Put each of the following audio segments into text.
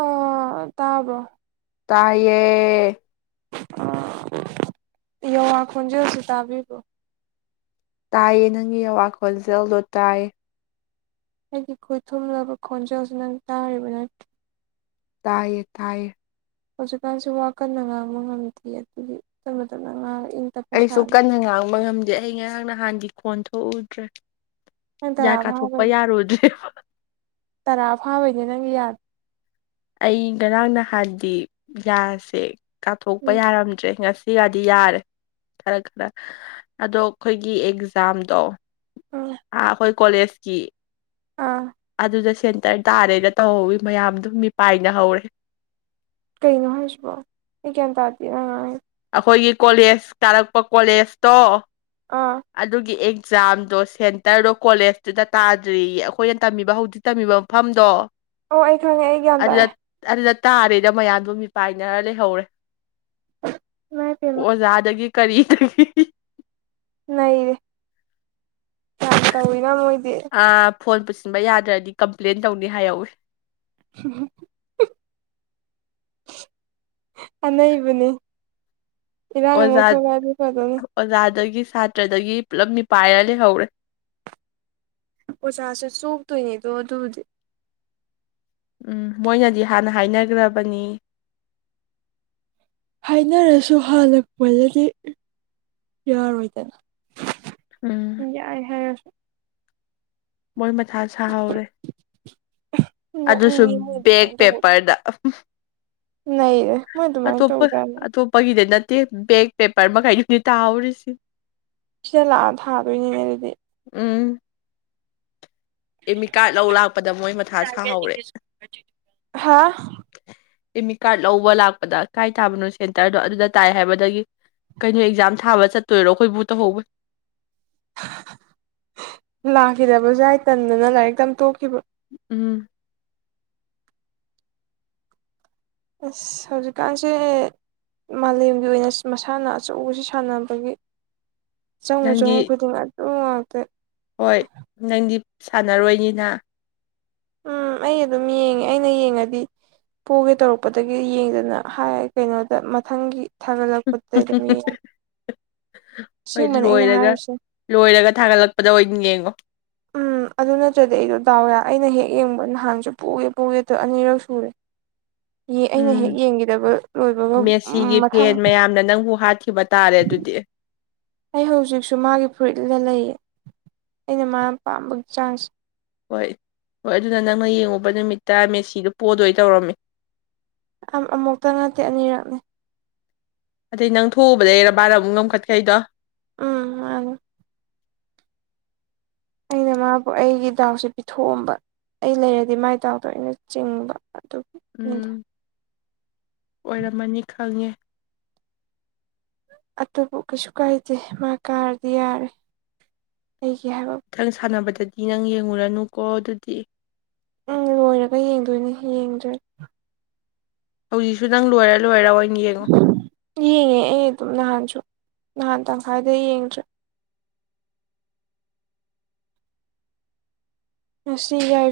ꯑꯥ ꯇꯥꯕ꯭ꯔꯣ ꯇꯥꯏꯌꯦ [unintelligible] ꯌꯋꯥ ꯈꯣꯟꯖꯦꯜꯁꯨ ꯇꯥꯕꯤꯕ꯭ꯔꯣ ꯇꯥꯏꯌꯦ ꯅꯪꯒꯤ ꯑꯋꯥ ꯈꯣꯟꯖꯦꯜꯗꯣ ꯇꯥꯏꯌꯦ ꯑꯩꯒꯤ ꯈꯨꯠꯊꯨꯝꯂꯕ ꯈꯣꯟꯖꯦꯜꯁꯤ ꯅꯪ ꯇꯥꯔꯤꯕ ꯅꯠꯇꯦ ꯇꯥꯏꯌꯦ ꯇꯥꯏꯌꯦ ꯍꯧꯖꯤꯛꯀꯥꯟꯁꯨ ꯋꯥ ꯀꯟꯅ ꯉꯥꯡꯕ ꯉꯝꯗꯦ ꯑꯗꯨꯒꯤ ꯇꯞꯅ ꯇꯞꯅ ꯉꯥꯡꯉ ꯇꯞꯄ ꯑꯩꯁꯨ ꯁꯥꯜꯂꯤ ꯀꯟꯅ ꯉꯥꯡꯕ ꯉꯝꯗꯦ ꯑꯩ ꯉꯥꯏꯍꯥꯛ ꯅꯍꯥꯟꯗꯤ ꯈꯣꯟ ꯊꯣꯛꯎꯗ꯭ꯔꯦ ꯅꯪ ꯌꯥ ꯇꯔꯥ ꯀꯥꯊꯣꯛꯄ ꯐꯥꯕꯩꯅꯤ ꯌꯥꯔꯨꯗ꯭ꯔꯦ ꯇꯔꯥ ꯐꯥꯕꯩꯅꯦ ꯅꯪꯒꯤ ꯌꯥꯗ ꯑꯩ ꯉꯔꯥꯡ ꯅꯍꯥꯟꯗꯤ ꯌꯥꯁꯦ ꯀꯥꯞꯊꯣꯛꯄ ꯎꯝ ꯌꯥꯔꯝꯗ꯭ꯔꯦ ꯉꯁꯤ ꯁꯤꯒꯗꯤ ꯌꯥꯔꯦ ꯈꯔ ꯈꯔ ꯑꯗꯣ ꯑꯩꯈꯣꯏꯒꯤ ꯑꯦꯛꯖꯥꯝꯗꯣ ꯎꯝ ꯑ ꯑꯩꯈꯣꯏ ꯀꯣꯂꯦꯖꯀꯤ ꯑꯥ ꯑꯗꯨꯗ ꯁꯦꯟꯇꯔ ꯇꯥꯔꯦꯅ ꯇꯧꯍꯧꯋꯤ ꯃꯌꯥꯝꯗꯣ ꯃꯤꯄꯥꯏꯅꯍꯧꯔꯦ ꯀꯩꯅꯣ ꯍꯥꯏꯁꯤꯕꯣ ꯑꯩ ꯒꯌꯥꯟ ꯇꯥꯗꯦ ꯅꯪꯅ ꯉꯥꯡꯏꯗꯦ ꯑꯩꯈꯣꯏꯒꯤ ꯀꯣꯂꯦꯖ ꯀꯥꯔꯛꯄ ꯀꯣꯂꯦꯖꯇꯣ ꯑꯥ ꯑꯗꯨꯒꯤ ꯑꯦꯛꯖꯥꯝꯗꯣ ꯁꯦꯟꯇꯔꯗꯣ ꯀꯣꯂꯦꯖꯇꯨꯗ ꯇꯥꯗ꯭ꯔꯤꯌꯦ ꯑꯩꯈꯣꯏꯅ ꯇꯝꯕꯤꯕ ꯍꯧꯖꯤ ꯇꯝꯃꯤꯕ ꯃꯐꯝꯗꯣ ꯑꯣ ꯑꯩ ꯈꯪꯉꯦ ꯑꯩ ꯒ꯭ꯌꯥꯟ ꯑꯗꯨꯗ ꯇꯥꯔꯦ ꯑꯗꯨꯗ ꯇꯥꯔꯦꯗ ꯃꯌꯥꯝꯗꯣ ꯃꯤꯄꯥꯏꯅꯔ ꯂꯩꯍꯧꯔꯦ ꯏꯃꯥꯏ ꯄꯦꯝꯃ ꯑꯣꯖꯥꯗꯒꯤ ꯀꯔꯤꯗꯒꯤ ꯅꯩꯔꯦ ꯌꯥꯝ ꯇꯧꯋꯤꯅ ꯃꯣꯏꯗꯤ ꯑꯥ ꯐꯣꯟ ꯄꯨꯁꯤꯟꯕ ꯌꯥꯗ꯭ꯔꯗꯤ ꯀꯝꯄ꯭ꯂꯦꯟ ꯇꯧꯅꯤ ꯍꯥꯏꯍꯧꯋꯤ [unintelligible] ꯑꯅꯩꯕꯅꯤ ꯏꯔꯥꯡ ꯑꯃ ꯑꯣꯖꯥ ꯊꯣꯛꯂꯑꯗꯤ ꯐꯥꯗꯧꯅꯤ ꯑꯣꯖꯥꯗꯒꯤ ꯁꯥꯇ꯭ꯔꯗꯒꯤ ꯄꯨꯂꯞ ꯃꯤꯄꯥꯏꯔ ꯂꯩꯍꯧꯔꯦ ꯑꯣꯖꯥꯁꯄ ꯆꯣꯛꯇꯣꯏꯅꯦꯗꯣ ꯑꯗꯨꯗꯤ ꯎꯝ ꯃꯣꯏꯅꯗꯤ ꯍꯥꯟꯅ ꯍꯥꯏꯅꯒ꯭ꯔꯕꯅꯤ ꯍꯥꯏꯅꯔꯁꯨ ꯍꯜꯂꯛꯄꯗꯗꯤ ꯌꯥꯔꯣꯏꯗꯅ ꯎꯝ ꯌꯥꯏ ꯍꯥꯏꯔꯁꯨ ꯃꯣꯏ ꯃꯊꯥ ꯁꯥꯍꯧꯔꯦ ꯑꯗꯨꯁꯨ ꯅꯣꯛꯅꯤꯡꯉꯤ ꯃꯣꯏ ꯕꯦꯛ ꯑꯗꯨꯃꯥꯏꯅ ꯇꯧꯕꯗꯣ ꯄꯦꯄꯔꯗ ꯅꯩꯔꯦ ꯃꯣꯏ ꯑꯗꯨꯃꯥꯏꯅ ꯇꯧꯕꯗꯣ ꯌꯥꯝꯅ ꯄꯒꯤꯗ ꯅꯠꯇꯦ ꯕꯦꯒ ꯄꯦꯄꯔ ꯃꯈꯩꯗꯨꯅꯦ ꯇꯥꯍꯧꯔꯤꯁꯤ ꯁꯤꯗ ꯂꯥꯛꯑꯒ ꯊꯥꯗꯣꯏꯅꯤꯅꯦ ꯑꯗꯨꯗꯤ ꯎꯝ ꯑꯦꯃꯤ ꯀꯥꯔꯗ ꯂꯧ ꯂꯥꯛꯄꯗ ꯃꯣꯏ ꯃꯊꯥ ꯁꯥꯍꯧꯔꯦ ꯍꯥ ꯑꯦꯃꯤ ꯀꯥꯔꯗ ꯂꯧꯕ ꯂꯥꯛꯄꯗ ꯀꯥꯏ ꯇꯥꯕꯅꯣ ꯁꯦꯟꯇꯔꯗꯣ ꯑꯗꯨꯗ ꯇꯥꯏ ꯍꯥꯏꯕꯗꯒꯤ ꯀꯩꯅꯣ ꯑꯦꯛꯖꯥꯝ ꯊꯥꯕ ꯆꯠꯇꯣꯏꯔꯣ ꯑꯩꯈꯣꯏꯕꯨ ꯇꯧꯍꯧꯕꯅꯦ ꯂꯥꯛꯈꯤꯗꯕꯁꯨ ꯌꯥꯏ ꯇꯟꯗꯅ ꯂꯥꯏꯔꯤꯛ ꯇꯝꯕ ꯇꯣꯛꯈꯤꯕ ꯎꯝ ꯑꯁ ꯍꯧꯖꯤꯛꯀꯥꯟꯁꯦ ꯃꯥꯂꯦꯝꯒꯤ ꯑꯣꯏꯅ ꯃꯁꯥꯟꯅ ꯑꯆꯧꯕꯁꯤ ꯁꯥꯟꯅꯕꯒꯤ ꯆꯪꯉꯨ ꯅꯪꯗꯤ ꯆꯪꯉꯨ ꯈꯨꯗꯤꯡꯃꯛ ꯑꯗꯨ ꯉꯛꯇꯥ ꯍꯣꯏ ꯅꯪꯗꯤ ꯁꯥꯟꯅꯔꯣꯏꯅꯤꯅ ꯎꯝ ꯑꯩ ꯑꯗꯨꯝ ꯌꯦꯡꯉꯦ ꯑꯩꯅ ꯌꯦꯡꯉꯗꯤ ꯄꯨꯒꯦ ꯇꯧꯔꯛꯄꯗꯒꯤ ꯌꯦꯡꯗꯅ ꯍꯥꯏ ꯀꯩꯅꯣꯗ ꯃꯊꯪꯒꯤ ꯊꯥꯒꯠꯂꯛꯄꯗ ꯑꯗꯨꯝ ꯌꯦꯡꯉ ꯍꯣꯏ ꯁꯤꯒꯨꯝꯕꯅꯦ ꯑꯩꯅ ꯂꯣꯏꯔꯒ ꯍꯥꯏꯔꯤꯁꯦ ꯂꯣꯏꯔꯒ ꯊꯥꯒꯠꯂꯛꯄꯗ ꯑꯣꯏꯅ ꯌꯦꯡꯉꯣ ꯎꯝ ꯑꯗꯨ ꯅꯠꯇ꯭ꯔꯗꯤ ꯑꯩꯗꯣꯗꯥꯎꯋꯦ ꯑꯩꯅ ꯍꯦꯛ ꯌꯦꯡꯕ ꯅꯍꯥꯟꯁꯨ ꯄꯨꯒꯦ ꯄꯨꯒꯦ ꯑꯅꯤꯔꯛ ꯁꯨꯔꯦ [inaudible] ꯑꯩꯅ ꯎꯝ ꯍꯦꯛ ꯌꯦꯡꯈꯤꯗꯕ ꯂꯣꯏꯕꯒ ꯃꯦꯁꯤꯒꯤ ꯃꯊꯪ ꯐꯦꯟ ꯃꯌꯥꯝꯅ ꯅꯪꯕꯨ ꯍꯥꯠꯈꯤꯕ ꯇꯥꯔꯦ ꯑꯗꯨꯗꯤ ꯑꯩ ꯍꯧꯖꯤꯛꯁꯨ ꯃꯥꯒꯤ ꯐꯨꯔꯤꯠ ꯂꯤꯠꯔ ꯂꯩꯌꯦ ꯑꯩꯅ ꯃꯥ ꯄꯥꯝꯕꯒꯤ ꯆꯥꯡꯁꯦ ꯍꯣꯏ ꯍꯣꯏ ꯑꯗꯨꯅ ꯅꯪꯅ ꯌꯦꯡꯉꯨꯕ ꯅꯨꯃꯤꯠꯇ ꯃꯦꯁꯤꯗꯣ ꯄꯣꯗꯣꯏ ꯇꯧꯔꯝꯃꯦ ꯑꯃꯨꯛꯇ ꯅꯠꯇꯦ ꯑꯅꯤꯔꯛꯅꯦ ꯑꯗꯩ ꯅꯪ ꯊꯣꯛꯎꯕꯗꯩꯔ ꯃꯅꯥ ꯑꯃꯨꯛ ꯉꯝꯈꯠꯈꯩꯗꯣ ꯎꯝ ꯃꯅꯦ ꯑꯩꯅ ꯃꯥꯕꯨ ꯑꯩꯒꯤ ꯗꯥꯎꯁꯦ ꯄꯤꯊꯣꯛꯑꯝꯕ ꯑꯩ ꯂꯩꯔꯗꯤ ꯃꯥꯏ ꯗꯥꯎꯗꯣ ꯑꯩꯅ ꯆꯤꯡꯕ ꯑꯗꯨ ꯎꯝ ꯑꯣꯏꯔꯝꯃꯅꯤ ꯈꯪꯉꯦ ꯑꯗꯨꯕꯨ ꯀꯩꯁꯨ ꯀꯥꯏꯗꯦ ꯃꯥ ꯀꯥꯔꯗꯤ ꯌꯥꯔꯦ ꯑꯩꯒꯤ ꯍꯥꯏꯕ ꯏꯊꯪ ꯁꯥꯟꯅꯕꯗꯗꯤ ꯅꯪ ꯌꯦꯡꯂꯡꯨꯔꯅꯨꯀꯣ ꯑꯗꯨꯗꯤ ꯎꯝ ꯂꯣꯏꯔꯒ ꯌꯦꯡꯗꯣꯏꯅꯤ ꯌꯦꯡꯗ꯭ꯔꯦ ꯍꯧꯖꯤꯛꯁꯨ ꯅꯪ ꯂꯣꯏꯔ ꯂꯣꯏꯔ ꯑꯣꯏꯅ ꯌꯦꯡꯉꯣ ꯌꯦꯡꯉꯦ ꯑꯩ ꯑꯗꯨꯝ ꯅꯍꯥꯟꯁꯨ ꯅꯍꯥꯟ ꯇꯪꯈꯥꯏꯗ ꯌꯦꯡꯗ꯭ꯔꯦ ꯉꯁꯤ ꯌꯥ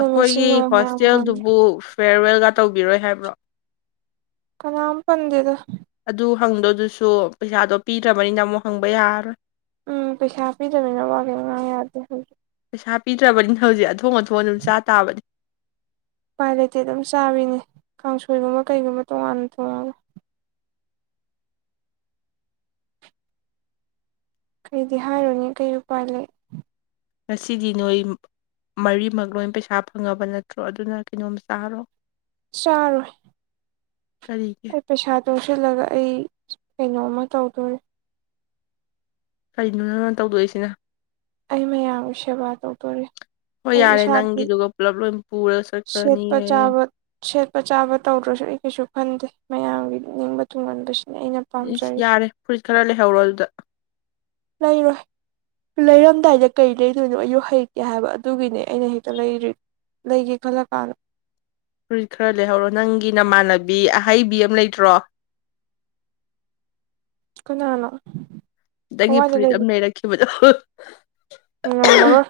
ꯑꯩꯈꯣꯏꯒꯤ ꯍꯣꯁꯇꯦꯜꯗꯨꯕꯨ ꯐꯤꯔꯋꯦꯜꯒ ꯇꯧꯕꯤꯔꯣꯏ ꯍꯥꯏꯕ꯭ꯔꯣ ꯀꯅꯥꯝ ꯄꯗꯦꯗ ꯑꯗꯨ ꯍꯪꯗꯣꯗꯨꯁꯨ ꯄꯩꯁꯥꯗꯣ ꯄꯤꯗ꯭ꯔꯕꯅꯤꯅ ꯑꯃꯨꯛ ꯍꯪꯕ ꯌꯥꯔꯔꯣꯏ ꯎꯝ ꯄꯩꯁꯥ ꯄꯤꯗꯅꯤꯅ ꯋꯥ ꯀꯩ ꯉꯥ ꯌꯥꯗꯦ ꯍꯧꯖꯤꯛ ꯄꯩꯁꯥ ꯄꯤꯗ꯭ꯔꯕꯅꯤꯅ ꯍꯧꯖꯤꯛ ꯑꯊꯣꯡ ꯑꯊꯣꯡ ꯑꯗꯨꯝ ꯆꯥ ꯇꯥꯕꯅꯤ ꯎꯄꯥꯏ ꯂꯩꯇꯦ ꯑꯗꯨꯝ ꯆꯥꯔꯤꯅꯦ ꯀꯥꯡꯁꯣꯏꯒꯨꯝꯕ ꯀꯩꯒꯨꯝꯕ ꯇꯣꯉꯥꯟꯅ ꯇꯣꯉꯥꯟꯅ ꯀꯩꯗꯤ ꯍꯥꯏꯔꯨꯅꯤ ꯀꯩ ꯎꯄꯥꯏ ꯂꯩ ꯉꯁꯤꯗꯤ ꯅꯣꯏ ꯃꯔꯤꯃꯛ ꯂꯣꯏ ꯄꯩꯁꯥ ꯐꯪꯉꯕ ꯅꯠꯇ꯭ꯔꯣ ꯑꯗꯨꯅ ꯀꯩꯅꯣꯝ ꯆꯥꯔꯣ ꯆꯥꯔꯣꯏ ꯀꯔꯤꯒꯤ ꯑꯩ ꯄꯩꯁꯥ ꯇꯨꯡꯁꯤꯜꯂꯒ ꯑꯩ ꯀꯩꯅꯣꯃ ꯇꯧꯗꯣꯔꯤ ꯀꯔꯤꯅꯣ ꯅꯪꯅ ꯇꯧꯗꯣꯛꯏꯁꯤꯅ ꯑꯩ ꯃꯌꯥꯝꯒꯤ ꯁꯦꯕꯥ ꯇꯧꯗꯣꯔꯤ ꯍꯣꯏ ꯌꯥꯔꯦ ꯅꯪꯒꯤꯗꯨꯒ ꯄꯨꯂꯞ ꯂꯣꯏ ꯄꯨꯔꯒ ꯁꯦꯠꯄ ꯆꯠꯈ꯭ꯔꯅꯤꯍꯦ ꯆꯥꯕ ꯁꯦꯠꯄ ꯆꯥꯕ ꯇꯧꯗ꯭ꯔꯁꯨ ꯑꯩ ꯀꯩꯁꯨ ꯈꯟꯗꯦ ꯃꯌꯥꯝꯒꯤ ꯅꯤꯡꯕ ꯊꯨꯡꯍꯟꯕꯁꯤꯅ ꯑꯩꯅ ꯏꯁ ꯄꯥꯝꯖꯔꯤꯁꯦ ꯌꯥꯔꯦ ꯐꯨꯔꯤꯠ ꯈꯔ ꯂꯩꯍꯧꯔꯣ ꯑꯗꯨꯗ ꯂꯩꯔꯣꯏ ꯂꯩꯔꯝꯗꯥꯏꯗ ꯀꯔꯤ ꯂꯩꯗꯣꯏꯅꯣ ꯑꯌꯨꯛ ꯍꯩꯛꯀꯦ ꯍꯥꯏꯕ ꯑꯗꯨꯒꯤꯅꯦ ꯑꯩꯅ ꯍꯦꯛꯇ ꯂꯩꯗ꯭ꯔꯤ ꯂꯩꯒꯦ ꯈꯜꯂ ꯀꯥꯟꯗ ꯐꯨꯔꯤꯠ ꯈꯔ ꯂꯩꯍꯧꯔꯣ ꯅꯪꯒꯤ ꯅꯃꯥꯟꯅꯕꯤ ꯑꯍꯩꯕꯤ ꯑꯃ ꯂꯩꯇ꯭ꯔꯣ ꯀꯅꯥꯅꯣ ꯈꯤꯇꯪꯒꯤ ꯀꯋꯥꯏꯗ ꯐꯨꯔꯤꯠ ꯑꯃ ꯂꯩꯔꯛꯈꯤꯕꯗꯣ ꯉꯝꯃꯔꯣꯢ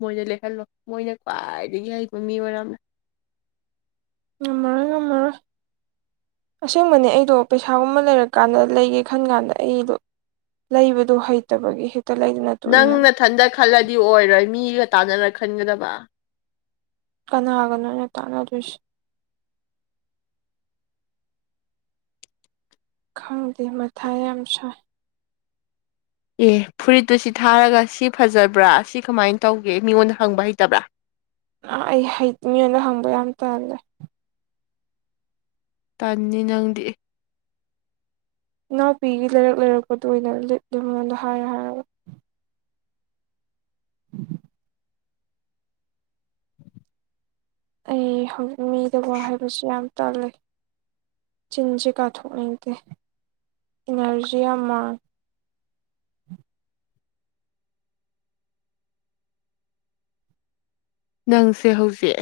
ꯃꯣꯏꯗ ꯂꯦꯛꯍꯜꯂꯣ ꯃꯣꯏꯅ ꯈ꯭ꯋꯥꯏꯗꯒꯤ ꯍꯩꯕ ꯃꯤ ꯑꯣꯏꯝꯅ ꯉꯝꯃꯔꯣꯏ ꯉꯝꯃꯔꯣꯏ ꯑꯁꯦꯡꯕꯅꯦ ꯑꯩꯗꯣ ꯄꯩꯁꯥꯒꯨꯝꯕ ꯂꯩꯔꯀꯥꯟꯗ ꯂꯩꯒꯦ ꯈꯟ ꯀꯥꯟꯗ ꯑꯩꯗꯣ ꯂꯩꯕꯗꯨꯣ ꯍꯩꯇꯕꯒꯤ ꯍꯦꯛꯇ ꯂꯩꯗꯅ ꯇꯣꯛꯏ ꯅꯪ ꯍꯥꯏꯕ ꯃꯊꯟꯗ ꯈꯜꯂꯗꯤ ꯑꯣꯏꯔꯣꯏ ꯃꯤꯒ ꯇꯥꯟꯅꯔ ꯈꯟꯒꯗꯕ ꯀꯅꯥꯒꯅꯣꯅꯦ ꯇꯥꯟꯅꯗꯣꯏꯁꯤ ꯈꯪꯗꯦ ꯃꯊꯥ ꯌꯥꯝ ꯁꯥꯏ ꯑꯦ ꯐꯨꯔꯤꯠꯇꯨ ꯁꯤ ꯊꯥꯔꯒ ꯁꯤ ꯐꯖꯕ꯭ꯔꯥ ꯁꯤ ꯀꯃꯥꯏꯅ ꯇꯧꯒꯦ ꯃꯤꯉꯣꯟꯗ ꯍꯪꯕ ꯍꯩꯇꯕ꯭ꯔꯥ ꯑꯩ ꯃꯤꯉꯣꯟꯗ ꯍꯪꯕ ꯌꯥꯝ ꯇꯜꯂꯦ ꯇꯟꯅꯤ ꯅꯪꯗꯤ ꯏꯅꯥꯎꯄꯤꯒꯤ ꯂꯩꯔꯛ ꯂꯩꯔꯛꯄꯗꯨ ꯑꯣꯏꯅ ꯂꯤꯠꯂꯤ ꯃꯉꯣꯟꯗ ꯍꯥꯏꯔꯦ ꯍꯥꯏꯔꯒ ꯏꯟꯑꯣꯗꯤꯕꯜ ꯑꯩ ꯍꯧꯖꯤꯛ ꯃꯤꯗ ꯋꯥ ꯍꯥꯏꯕꯁꯤ ꯌꯥꯝ ꯇꯟꯂꯦ ꯆꯤꯟꯁꯦ ꯀꯥꯊꯣꯛꯅꯤꯡꯗꯦ ꯏꯅꯔꯖꯤ ꯌꯥꯝ ꯃꯥꯡꯉꯤ ꯅꯪꯁꯦ ꯍꯧꯖꯤꯛ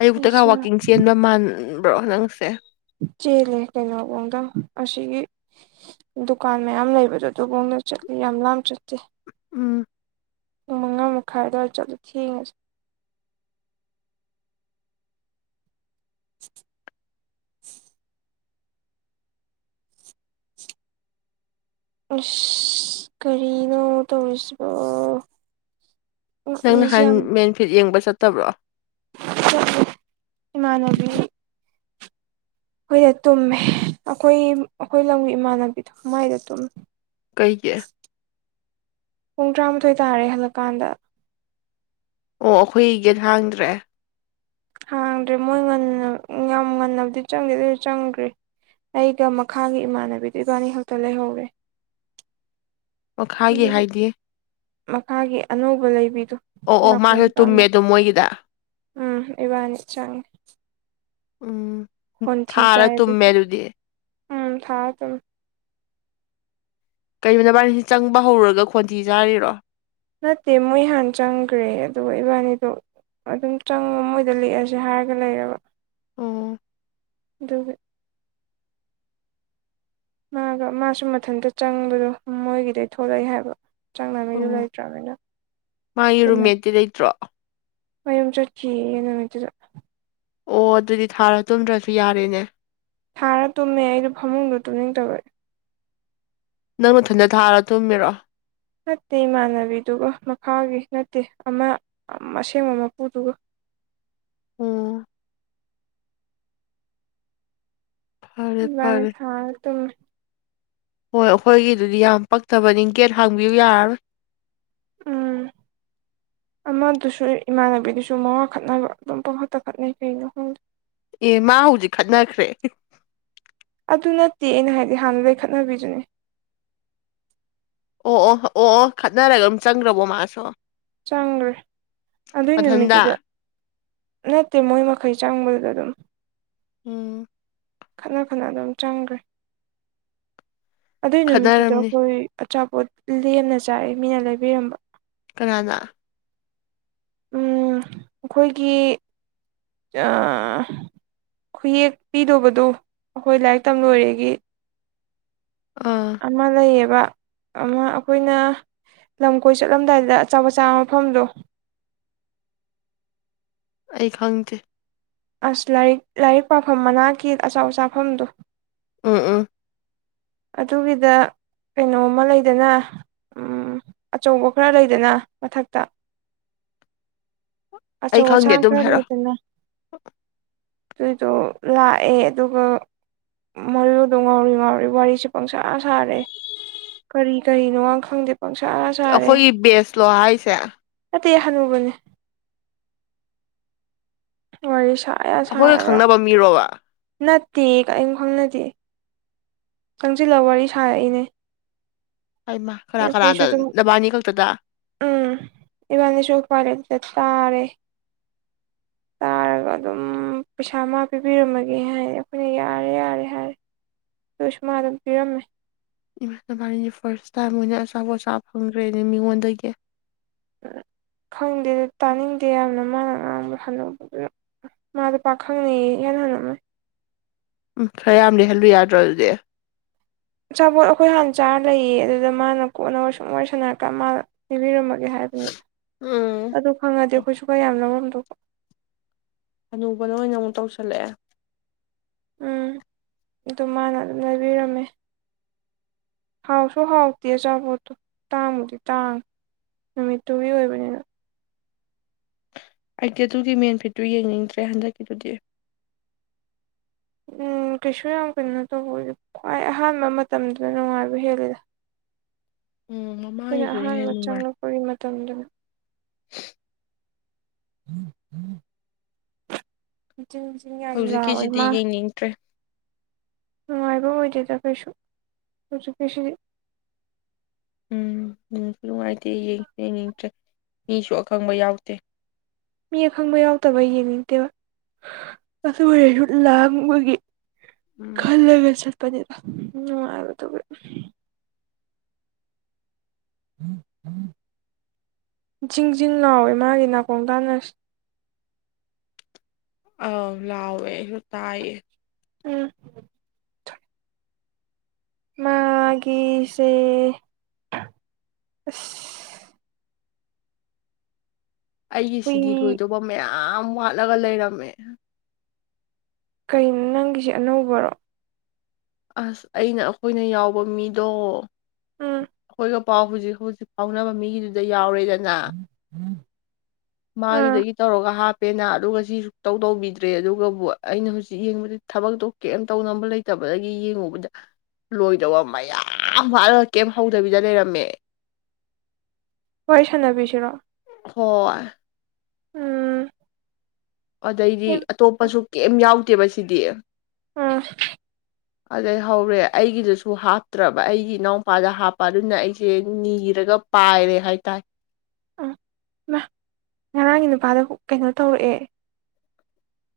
ꯑꯌꯨꯛꯇꯒ ꯑꯩꯁꯦ ꯋꯥꯛꯀꯤꯡ ꯆꯦꯟꯕ ꯃꯥꯟꯕ꯭ꯔꯣ ꯅꯪꯁꯦ ꯆꯦꯜꯂꯦ ꯀꯩꯅꯣꯕꯣꯡꯗꯪ ꯑꯁꯤꯒꯤ ꯗꯨꯀꯥꯟ ꯃꯌꯥꯝ ꯂꯩꯕꯗꯣ ꯑꯗꯨꯕꯣꯡꯗ ꯆꯠꯂꯤ ꯌꯥꯝ ꯂꯥꯞ ꯆꯠꯇꯦ ꯎꯝ ꯄꯨꯡ ꯃꯉꯥ ꯃꯈꯥꯏꯗꯋꯥꯔ ꯆꯠꯂꯣ ꯊꯦꯡꯉꯁꯤ ꯏꯟꯑꯣꯗꯤꯕꯜ ꯑꯁ ꯀꯔꯤꯅꯣ ꯇꯧꯔꯤꯁꯤꯕꯣ ꯅꯪ ꯎꯠꯂꯤꯁꯦ ꯅꯍꯥꯟ ꯌꯥꯝ ꯃꯦꯟꯐꯤꯠ ꯌꯦꯡꯕ ꯆꯠꯇꯕ꯭ꯔꯣ ꯆꯠꯂꯦ ꯏꯃꯅꯕꯤ ꯑꯩꯈꯣꯏꯗ ꯇꯨꯝꯃꯦ ꯑꯩꯈꯣꯏ ꯑꯩꯈꯣꯏ ꯂꯝꯒꯤ ꯏꯃꯥꯟꯅꯕꯤꯗꯣ ꯃꯥꯏꯗ ꯇꯨꯝꯃꯦ ꯀꯩꯒꯦ ꯄꯨꯡ ꯇꯔꯥꯃꯥꯊꯣꯏ ꯇꯥꯔꯦ ꯍꯜꯂꯛꯀꯥꯟꯗ ꯑꯣ ꯑꯩꯈꯣꯏ ꯒꯦꯠ ꯍꯥꯡꯗ꯭ꯔꯦ ꯍꯥꯡꯗ꯭ꯔꯦ ꯃꯣꯏ ꯉꯟꯅ ꯌꯥꯝ ꯉꯟꯅꯕꯗꯤ ꯆꯪꯗꯦ ꯑꯗꯨꯁꯨ ꯆꯪꯒ꯭ꯔꯤ ꯑꯩꯒ ꯃꯈꯥꯒꯤ ꯏꯃꯥꯟꯅꯕꯤꯗꯨ ꯏꯕꯥꯅꯤ ꯈꯛꯇ ꯂꯩꯍꯧꯔꯦ ꯃꯈꯥꯒꯤ ꯑꯗꯨꯒꯤ ꯍꯥꯏꯗꯤ ꯃꯈꯥꯒꯤ ꯑꯅꯧꯕ ꯂꯩꯕꯤꯗꯨ ꯑꯣ ꯑꯣ ꯅꯥꯀꯣꯡ ꯃꯥꯁꯨ ꯇꯨꯝꯃꯦ ꯇꯥꯅꯕ ꯑꯗꯨꯝ ꯃꯣꯏꯒꯤꯗ ꯎꯝ ꯏꯕꯥꯅꯤ ꯆꯪꯉꯤ ꯎꯝ ꯍꯣꯟꯊꯤ ꯊꯥꯔ ꯆꯥꯏ ꯇꯨꯝꯃꯦ ꯑꯗꯨꯁꯨ ꯑꯗꯨꯗꯤ ꯎꯝ ꯊꯥ ꯇꯨꯝꯃꯦ ꯀꯩꯒꯤꯅꯣ ꯅꯕꯥꯅꯤꯁꯤ ꯆꯪꯕ ꯍꯧꯔꯒ ꯈꯣꯟꯊꯤ ꯆꯥꯔꯤꯔꯣ ꯅꯠꯇꯦ ꯃꯣꯏ ꯍꯥꯟ ꯆꯪꯈ꯭ꯔꯦ ꯑꯗꯨꯒ ꯏꯕꯥꯅꯤꯗꯣ ꯑꯗꯨꯝ ꯆꯪꯕ ꯃꯣꯏꯗ ꯂꯦꯛꯑꯁꯦ ꯍꯥꯏꯔꯒ ꯂꯩꯔꯕ ꯎꯝ ꯑꯗꯨꯒꯤ ꯃꯥꯒ ꯃꯥꯁꯨ ꯃꯊꯟꯇ ꯆꯪꯕꯗꯣ ꯃꯣꯏꯒꯤꯗꯩ ꯊꯣꯛꯂꯛꯏ ꯍꯥꯏꯕ ꯆꯪꯅꯉꯩꯗꯨ ꯎꯝ ꯂꯩꯇ꯭ꯔꯅꯤꯅ ꯄꯨꯟꯅ ꯗꯤ ꯂꯩꯇ꯭ꯔꯣ ꯃꯌꯨꯝ ꯆꯠꯈꯤ ꯅꯨꯃꯤꯠꯇꯨꯗ ꯑꯣ ꯑꯗꯨꯗꯤ ꯊꯥꯔ ꯆꯨꯝꯗ꯭ꯔꯁꯨ ꯌꯥꯔꯦꯅꯦ ꯊꯥꯔ ꯇꯨꯝꯃꯦ ꯑꯩꯗꯣ ꯐꯃꯨꯡꯗꯣ ꯇꯨꯝꯅꯤꯡ ꯇꯕꯩ ꯅꯪ ꯅꯊꯟꯇ ꯊꯥꯔ ꯇꯨꯝꯃꯤꯔꯣ ꯅꯠꯇꯦ ꯏꯃꯥꯟꯅꯕꯤꯗꯨꯒ ꯃꯈꯥꯒꯤ ꯅꯠꯇꯦ ꯑꯃ ꯑꯁꯦꯡꯕ ꯃꯄꯨꯗꯨꯒ ꯎꯝ ꯐꯔꯦ ꯏꯕꯥꯅꯤ ꯐꯔꯦ ꯊꯥꯔ ꯇꯨꯝꯃꯦ ꯍꯣꯏ ꯑꯩꯈꯣꯏꯒꯤꯗꯨꯗꯤ ꯌꯥꯝ ꯄꯛꯇꯕꯅꯤ ꯒꯦꯠ ꯍꯥꯡꯕꯤꯌꯨ ꯌꯥꯔꯔꯣꯏ ꯎꯝ ꯑꯃꯗꯨꯁꯨ ꯏꯃꯥꯟꯅꯕꯤꯗꯨꯁꯨ ꯃꯋꯥ ꯈꯠꯅꯕ ꯑꯗꯨꯝ ꯄꯪꯈꯛꯇ ꯈꯠꯅꯩ ꯀꯩꯅꯣ ꯈꯪꯗꯦ ꯑꯦ ꯃꯥ ꯍꯧꯖꯤꯛ ꯈꯠꯅꯈ꯭ꯔꯦ ꯑꯗꯨ ꯅꯠꯇꯦ ꯑꯩꯅ ꯍꯥꯏꯗꯤ ꯍꯥꯟꯅ ꯂꯩꯈꯠꯅꯕꯤꯗꯨꯅꯦ ꯑꯣ ꯑꯣ ꯑꯣ ꯑꯣ ꯈꯠꯅꯔꯒ ꯑꯗꯨꯝ ꯆꯪꯈ꯭ꯔꯕꯣ ꯃꯥꯁꯨ ꯆꯪꯪꯈ꯭ꯔꯦ ꯑꯗꯨꯏ ꯃꯊꯟꯗ ꯅꯨꯃꯤꯠꯇꯨꯗ ꯅꯠꯇꯦ ꯃꯣꯏ ꯃꯈꯩ ꯆꯪꯕꯗ ꯑꯗꯨꯝ ꯎꯝ ꯈꯠꯅ ꯈꯠꯅ ꯑꯗꯨꯝ ꯆꯪꯈ꯭ꯔꯦ ꯑꯗꯨꯏ ꯅꯨꯃꯤꯠꯇꯨꯗ ꯈꯠꯅꯔꯝꯅꯤ ꯑꯩꯈꯣꯏ ꯑꯆꯥꯄꯣꯠ ꯂꯦꯝꯅ ꯆꯥꯏꯌꯦ ꯃꯤꯅ ꯂꯩꯕꯤꯔꯝꯕ ꯀꯅꯥꯅ ꯑꯝ--ꯑꯩꯈꯣꯏꯒꯤ ꯑ--ꯈꯨꯌꯦꯛ ꯄꯤꯗꯧꯕꯗꯨꯣ ꯑꯩꯈꯣꯏ ꯂꯥꯏꯔꯤꯛ ꯇꯝ ꯂꯣꯏꯔꯦꯒꯤ ꯑꯥ ꯑꯃ ꯂꯩꯌꯦꯕ ꯑꯃ ꯑꯩꯈꯣꯏꯅ ꯂꯝ ꯀꯣꯏ ꯆꯠꯂꯝꯗꯥꯏꯗ ꯑꯆꯥꯄ‌ꯣꯠ ꯆꯥꯕ ꯃꯐꯝꯗꯣ ꯑꯩ ꯈꯪꯗꯦ ꯑꯁ ꯂꯥꯏꯔꯤꯛ ꯂꯥꯏꯔꯤꯛ ꯄꯥꯐꯝ ꯃꯅꯥꯛꯀꯤ ꯑꯆꯥꯕ‌ꯣꯠ ꯆꯥꯐꯝꯗ‌ꯣ ꯎꯝ ꯎꯝ ꯑꯗꯨꯒꯤꯗ ꯀꯩꯅꯣꯝꯃ ꯂꯩꯗꯅ ꯎꯝ ꯑꯆꯧꯕ ꯈꯔ ꯂꯩꯗꯅ ꯃꯊꯛꯇ [inaudible] ꯑꯆꯧ ꯑꯁꯥꯡ ꯑꯗꯨꯝ ꯈꯔ ꯍꯥꯏꯔꯛꯑꯣ ꯂꯩꯗꯅ [inaudible] ꯑꯗꯨꯏꯗꯣ ꯂꯥꯛꯑꯦ ꯑꯗꯨꯒ ꯃꯌꯨꯗꯣ ꯉꯥꯎꯔꯤ ꯉꯥꯎꯔꯤ ꯋꯥꯔꯤ ꯁ‌ꯦ ꯄꯪꯁꯥ ꯁꯥꯔꯦ ꯀꯔꯤ ꯀꯔꯤꯅꯣꯉ ꯈꯪꯗꯦ ꯄꯪꯁꯥ ꯑꯈꯣꯏꯒꯤ ꯕꯦꯁꯂꯣ ꯍꯥꯏꯁꯦ ꯅꯠꯇ‌ꯦꯍ‌ꯦ ꯍꯅꯨꯕꯅꯦ ꯋꯥꯔꯤ ꯁꯥ ꯌꯥ ꯑꯩꯈꯣꯏꯒ ꯁꯥꯔꯒ ꯈꯪꯅꯕ ꯃꯤꯔꯣꯕ ꯅꯠꯇꯦ ꯀꯩꯝ ꯈꯪꯅꯗꯦ ꯆꯪꯁꯤꯜꯂ ꯋꯥꯔꯤ ꯁꯥꯔꯛꯏꯅꯦ ꯍꯩꯃꯥ ꯀꯅꯥ ꯑꯗꯩ ꯀꯅꯥꯗ ꯑꯩꯈꯣꯏꯁꯨ ꯑꯗꯨꯝ ꯅꯕꯥꯅꯤ ꯈꯛꯇꯗ ꯎꯝ ꯏꯕꯥꯅꯤꯁꯨ ꯎꯄꯥꯏ‌ ꯂꯩꯇ ꯇꯥꯔꯦ ꯇꯥꯔꯒ ꯑꯗꯨꯝ ꯄꯩꯁꯥ ꯃꯥ ꯄꯤꯕꯤꯔꯝꯃꯒꯦ ꯍꯥꯏꯌ‌ꯦ ꯑꯩꯈꯣꯏꯅ ꯌꯥꯔꯦ ꯌꯥꯔꯦ ꯍꯥꯏꯔꯦ ꯗꯨꯏꯁꯨ ꯃꯥ ꯑꯗꯨꯝ ꯄꯤꯔꯝꯃꯦ ꯏꯃꯥ ꯅꯕꯅꯤꯗꯤ ꯐꯥꫪꯁ ꯇꯥꯏꯝ ꯑꯣꯏꯅ ꯑꯆꯥꯄꯣꯠ ꯆꯥ ꯐꯪꯈ꯭ꯔꯦꯅꯦ ꯃꯤꯉꯣꯟꯗꯒꯤ ꯈꯪꯗꯦ ꯗ‌ꯣ ꯇꯥꯅꯤꯡꯗꯦ ꯌꯥꯝꯅ ꯃꯥꯅ ꯉꯥꯡꯕ ꯍꯅꯨꯕꯗꯨꯅ ꯃꯥꯗꯣ ꯄꯥꯈꯪꯅ‌ꯦꯌ‌ꯦ ꯏꯍꯟ ꯍꯅꯨꯃꯩ ꯎꯝ ꯈꯔ ꯌꯥꯝ ꯂꯩꯍꯜꯂꯨ ꯌꯥꯗ꯭ꯔꯣ ꯑꯗꯨꯗꯤ ꯑꯆꯥꯥꯕꯣꯠ ꯑꯩꯈꯣꯏ ꯍꯥꯟꯅ ꯆꯥꯔ ꯂꯩꯌꯦ ꯑꯗꯨꯗ ꯃꯥꯅ ꯀꯣꯟꯅ ꯁꯨꯡ ꯋꯥꯔꯤ ꯁꯥꯟꯅꯔꯛꯀꯥꯟ ꯃꯥꯅ ꯂꯩꯕꯤꯔꯝꯃ ꯒ‌ꯦ ꯍꯥꯏꯕꯅꯤ ꯎꯝ ꯑꯗꯨ ꯈꯪꯉꯗꯤ ꯑꯩꯈꯣꯏꯁꯨ ꯈꯔ ꯌꯥꯝ ꯂꯧꯔꯝꯗ‌ꯣꯕ ꯍꯅꯨꯕꯅ ꯑꯣꯏꯅ ꯑꯃꯨꯛ ꯇꯧꯁꯜꯂꯛꯑꯦ ꯎꯝ ꯑꯗꯨ ꯃꯥꯅ ꯑꯗꯨꯝ ꯂꯩꯕꯤꯔꯝꯃꯦ ꯍꯥꯎꯁꯨ ꯍꯥꯎꯇꯦ ꯑꯆꯥꯄꯣꯠꯇꯣ ꯇꯥꯡꯕꯨꯗꯤ ꯇꯥꯡꯉꯤ ꯅꯨꯃꯤꯠꯇꯨꯒꯤ ꯑꯣꯏꯕꯅꯤꯅ ꯑꯩꯗꯤ ꯑꯗꯨꯒꯤ ꯃꯦꯟ ꯐꯤꯠꯇꯨ ꯌꯦꯡꯅꯤꯡꯗ꯭ꯔꯦ ꯍꯟꯗꯛꯀꯤꯗꯨꯗꯤ ꯎꯝ ꯀꯩꯁꯨ ꯌꯥꯝ ꯀꯩꯅꯣ ꯇꯧꯕ ꯑꯣꯏꯗ‌ꯦ ꯈ꯭ꯋꯥꯏ ꯑꯍꯥꯟꯕ ꯃꯇꯝꯗꯨꯗ ꯅꯨꯡꯉꯥꯏꯕ ꯍꯦꯜꯂꯤꯗ ꯎꯝ ꯑꯩꯈꯣꯏꯅ ꯃꯃꯥꯡꯒꯤꯗꯨꯅ ꯍꯦꯟꯅ ꯑꯍꯥꯟꯕ ꯅꯨꯡꯉꯥꯏ ꯆꯪꯂꯛꯄꯒꯤ ꯃꯇꯝꯗꯨ [inaudible] [unintelligible] ꯍꯧꯖꯤꯛꯀꯤꯁꯤꯗꯤ ꯃꯥ ꯌꯦꯡꯅꯤꯡꯗ꯭ꯔꯦ ꯅꯨꯡꯉꯥꯏꯕ ꯑꯣꯏꯗꯦꯗ ꯀꯩꯁꯨ ꯍꯧꯖꯤꯛꯀꯤꯁꯤꯗꯤ ꯎꯝ ꯅꯨꯡꯁꯨ ꯅꯨꯡꯉꯥꯏꯇꯦ ꯌꯦꯡꯁꯨ ꯌ‌ꯦꯡꯅꯤꯡꯗ꯭ꯔꯦ ꯃꯤꯁꯨ ꯑꯈꯪꯕ ꯌꯥꯎꯇ‌ꯦ ꯃꯤ ꯑꯈꯪꯕ ꯌꯥꯎꯇꯕ ꯌꯦꯡꯅꯤꯡꯇ‌ꯦꯕ ꯑꯗꯨ ꯑꯣꯏꯔꯁꯨ ꯂꯥꯡꯕꯒꯤ ꯎꯝ ꯈꯜꯂꯒ ꯆꯠꯄꯅꯤꯗ ꯅꯨꯡꯉꯥꯏꯕꯗꯨꯒꯤ [unintelligible] ꯖꯤꯡ ꯖꯤꯡ ꯂꯥꯎꯋꯦ ꯃꯥꯒꯤ ꯅꯥꯀꯣꯡ ꯇꯥꯟꯅꯕꯁ‌ꯦ ꯑꯥꯎ ꯂꯥꯎꯋꯦ ꯑꯩꯁꯨ ꯇꯥꯏꯌꯦ ꯎꯝ ꯃꯥꯒꯤꯁꯦ ꯑꯁ ꯑꯩꯒꯤ ꯍꯨꯏ ꯁꯤꯗꯤ ꯂꯣꯏꯗꯧꯕ ꯃꯌꯥꯝ ꯋꯥꯠꯂꯒ ꯂꯩꯔꯝꯃꯦ ꯀꯩꯅꯣ ꯅꯪꯒꯤꯁꯦ ꯑꯅꯧꯕꯔꯣ ꯑꯁ ꯑꯩꯅ ꯑꯩꯈꯣꯏꯅ ꯌꯥꯎꯕ ꯃꯤꯗꯣ ꯎꯝ ꯑꯗꯨꯒ ꯄꯥꯎ ꯍꯧꯖꯤꯛ ꯍꯧꯖꯤꯛ ꯐꯥꯎꯅꯕ ꯃꯤꯒꯤꯗꯨꯗ ꯌꯥꯎꯔꯦꯗꯅ [inaudible] ꯑꯥ ꯃꯥꯒꯤꯗꯒꯤ ꯇꯧꯔꯒ ꯍꯥꯞꯄꯦꯅ ꯑꯗꯨꯒ ꯁꯤ ꯁꯨꯛꯇꯧ ꯇꯧꯕꯤꯗ꯭ꯔꯦ ꯑꯗꯨꯒꯕꯨ ꯑꯩꯅ ꯍꯧꯖꯤꯛ ꯌꯦꯡꯕꯗꯤ ꯊꯕꯛꯇꯣ ꯀꯦꯝ ꯇꯧꯉꯝꯕ ꯂꯩꯇꯕ ꯑꯩ ꯌꯦꯡꯉꯨꯕꯗ ꯂꯣꯏꯗꯕ ꯃꯌꯥꯝ ꯋꯥꯠꯂꯒ ꯀꯩꯝ ꯍꯧꯗꯕꯤꯗ ꯂꯩꯔꯝꯃꯦ ꯋꯥꯔꯤ ꯁꯥꯟꯅꯕꯤꯁꯤꯔꯣ ꯍꫭꯏ ꯎꯝ ꯑꯗꯩꯗꯤ ꯎꯝ ꯑꯇꯣꯞꯄꯁꯨ ꯀ‌ꯦꯝ ꯌꯥꯎꯇ‌ꯦꯕ ꯁꯤꯗꯤ ꯎꯝ ꯑꯗꯩ ꯍꯧꯔꯦ ꯑꯩꯒꯤꯗꯁꯨ ꯍꯥꯞꯇ꯭ꯔꯕ ꯑꯩꯒꯤ ꯏꯅꯥꯎꯄꯥꯗ ꯍꯥꯞꯄ ꯑꯗꯨꯅ ꯑꯩꯁꯦ ꯅꯤꯔꯒ ꯄꯥꯏꯔꯦ ꯍꯥꯏ ꯇꯥꯏ ꯑꯥ ꯍꯃꯥ ꯉꯔꯥꯡꯒꯤ ꯅꯨꯄꯥꯗꯣ ꯍꯨꯛ ꯀꯩꯅꯣ ꯇꯧꯔꯛꯑꯦ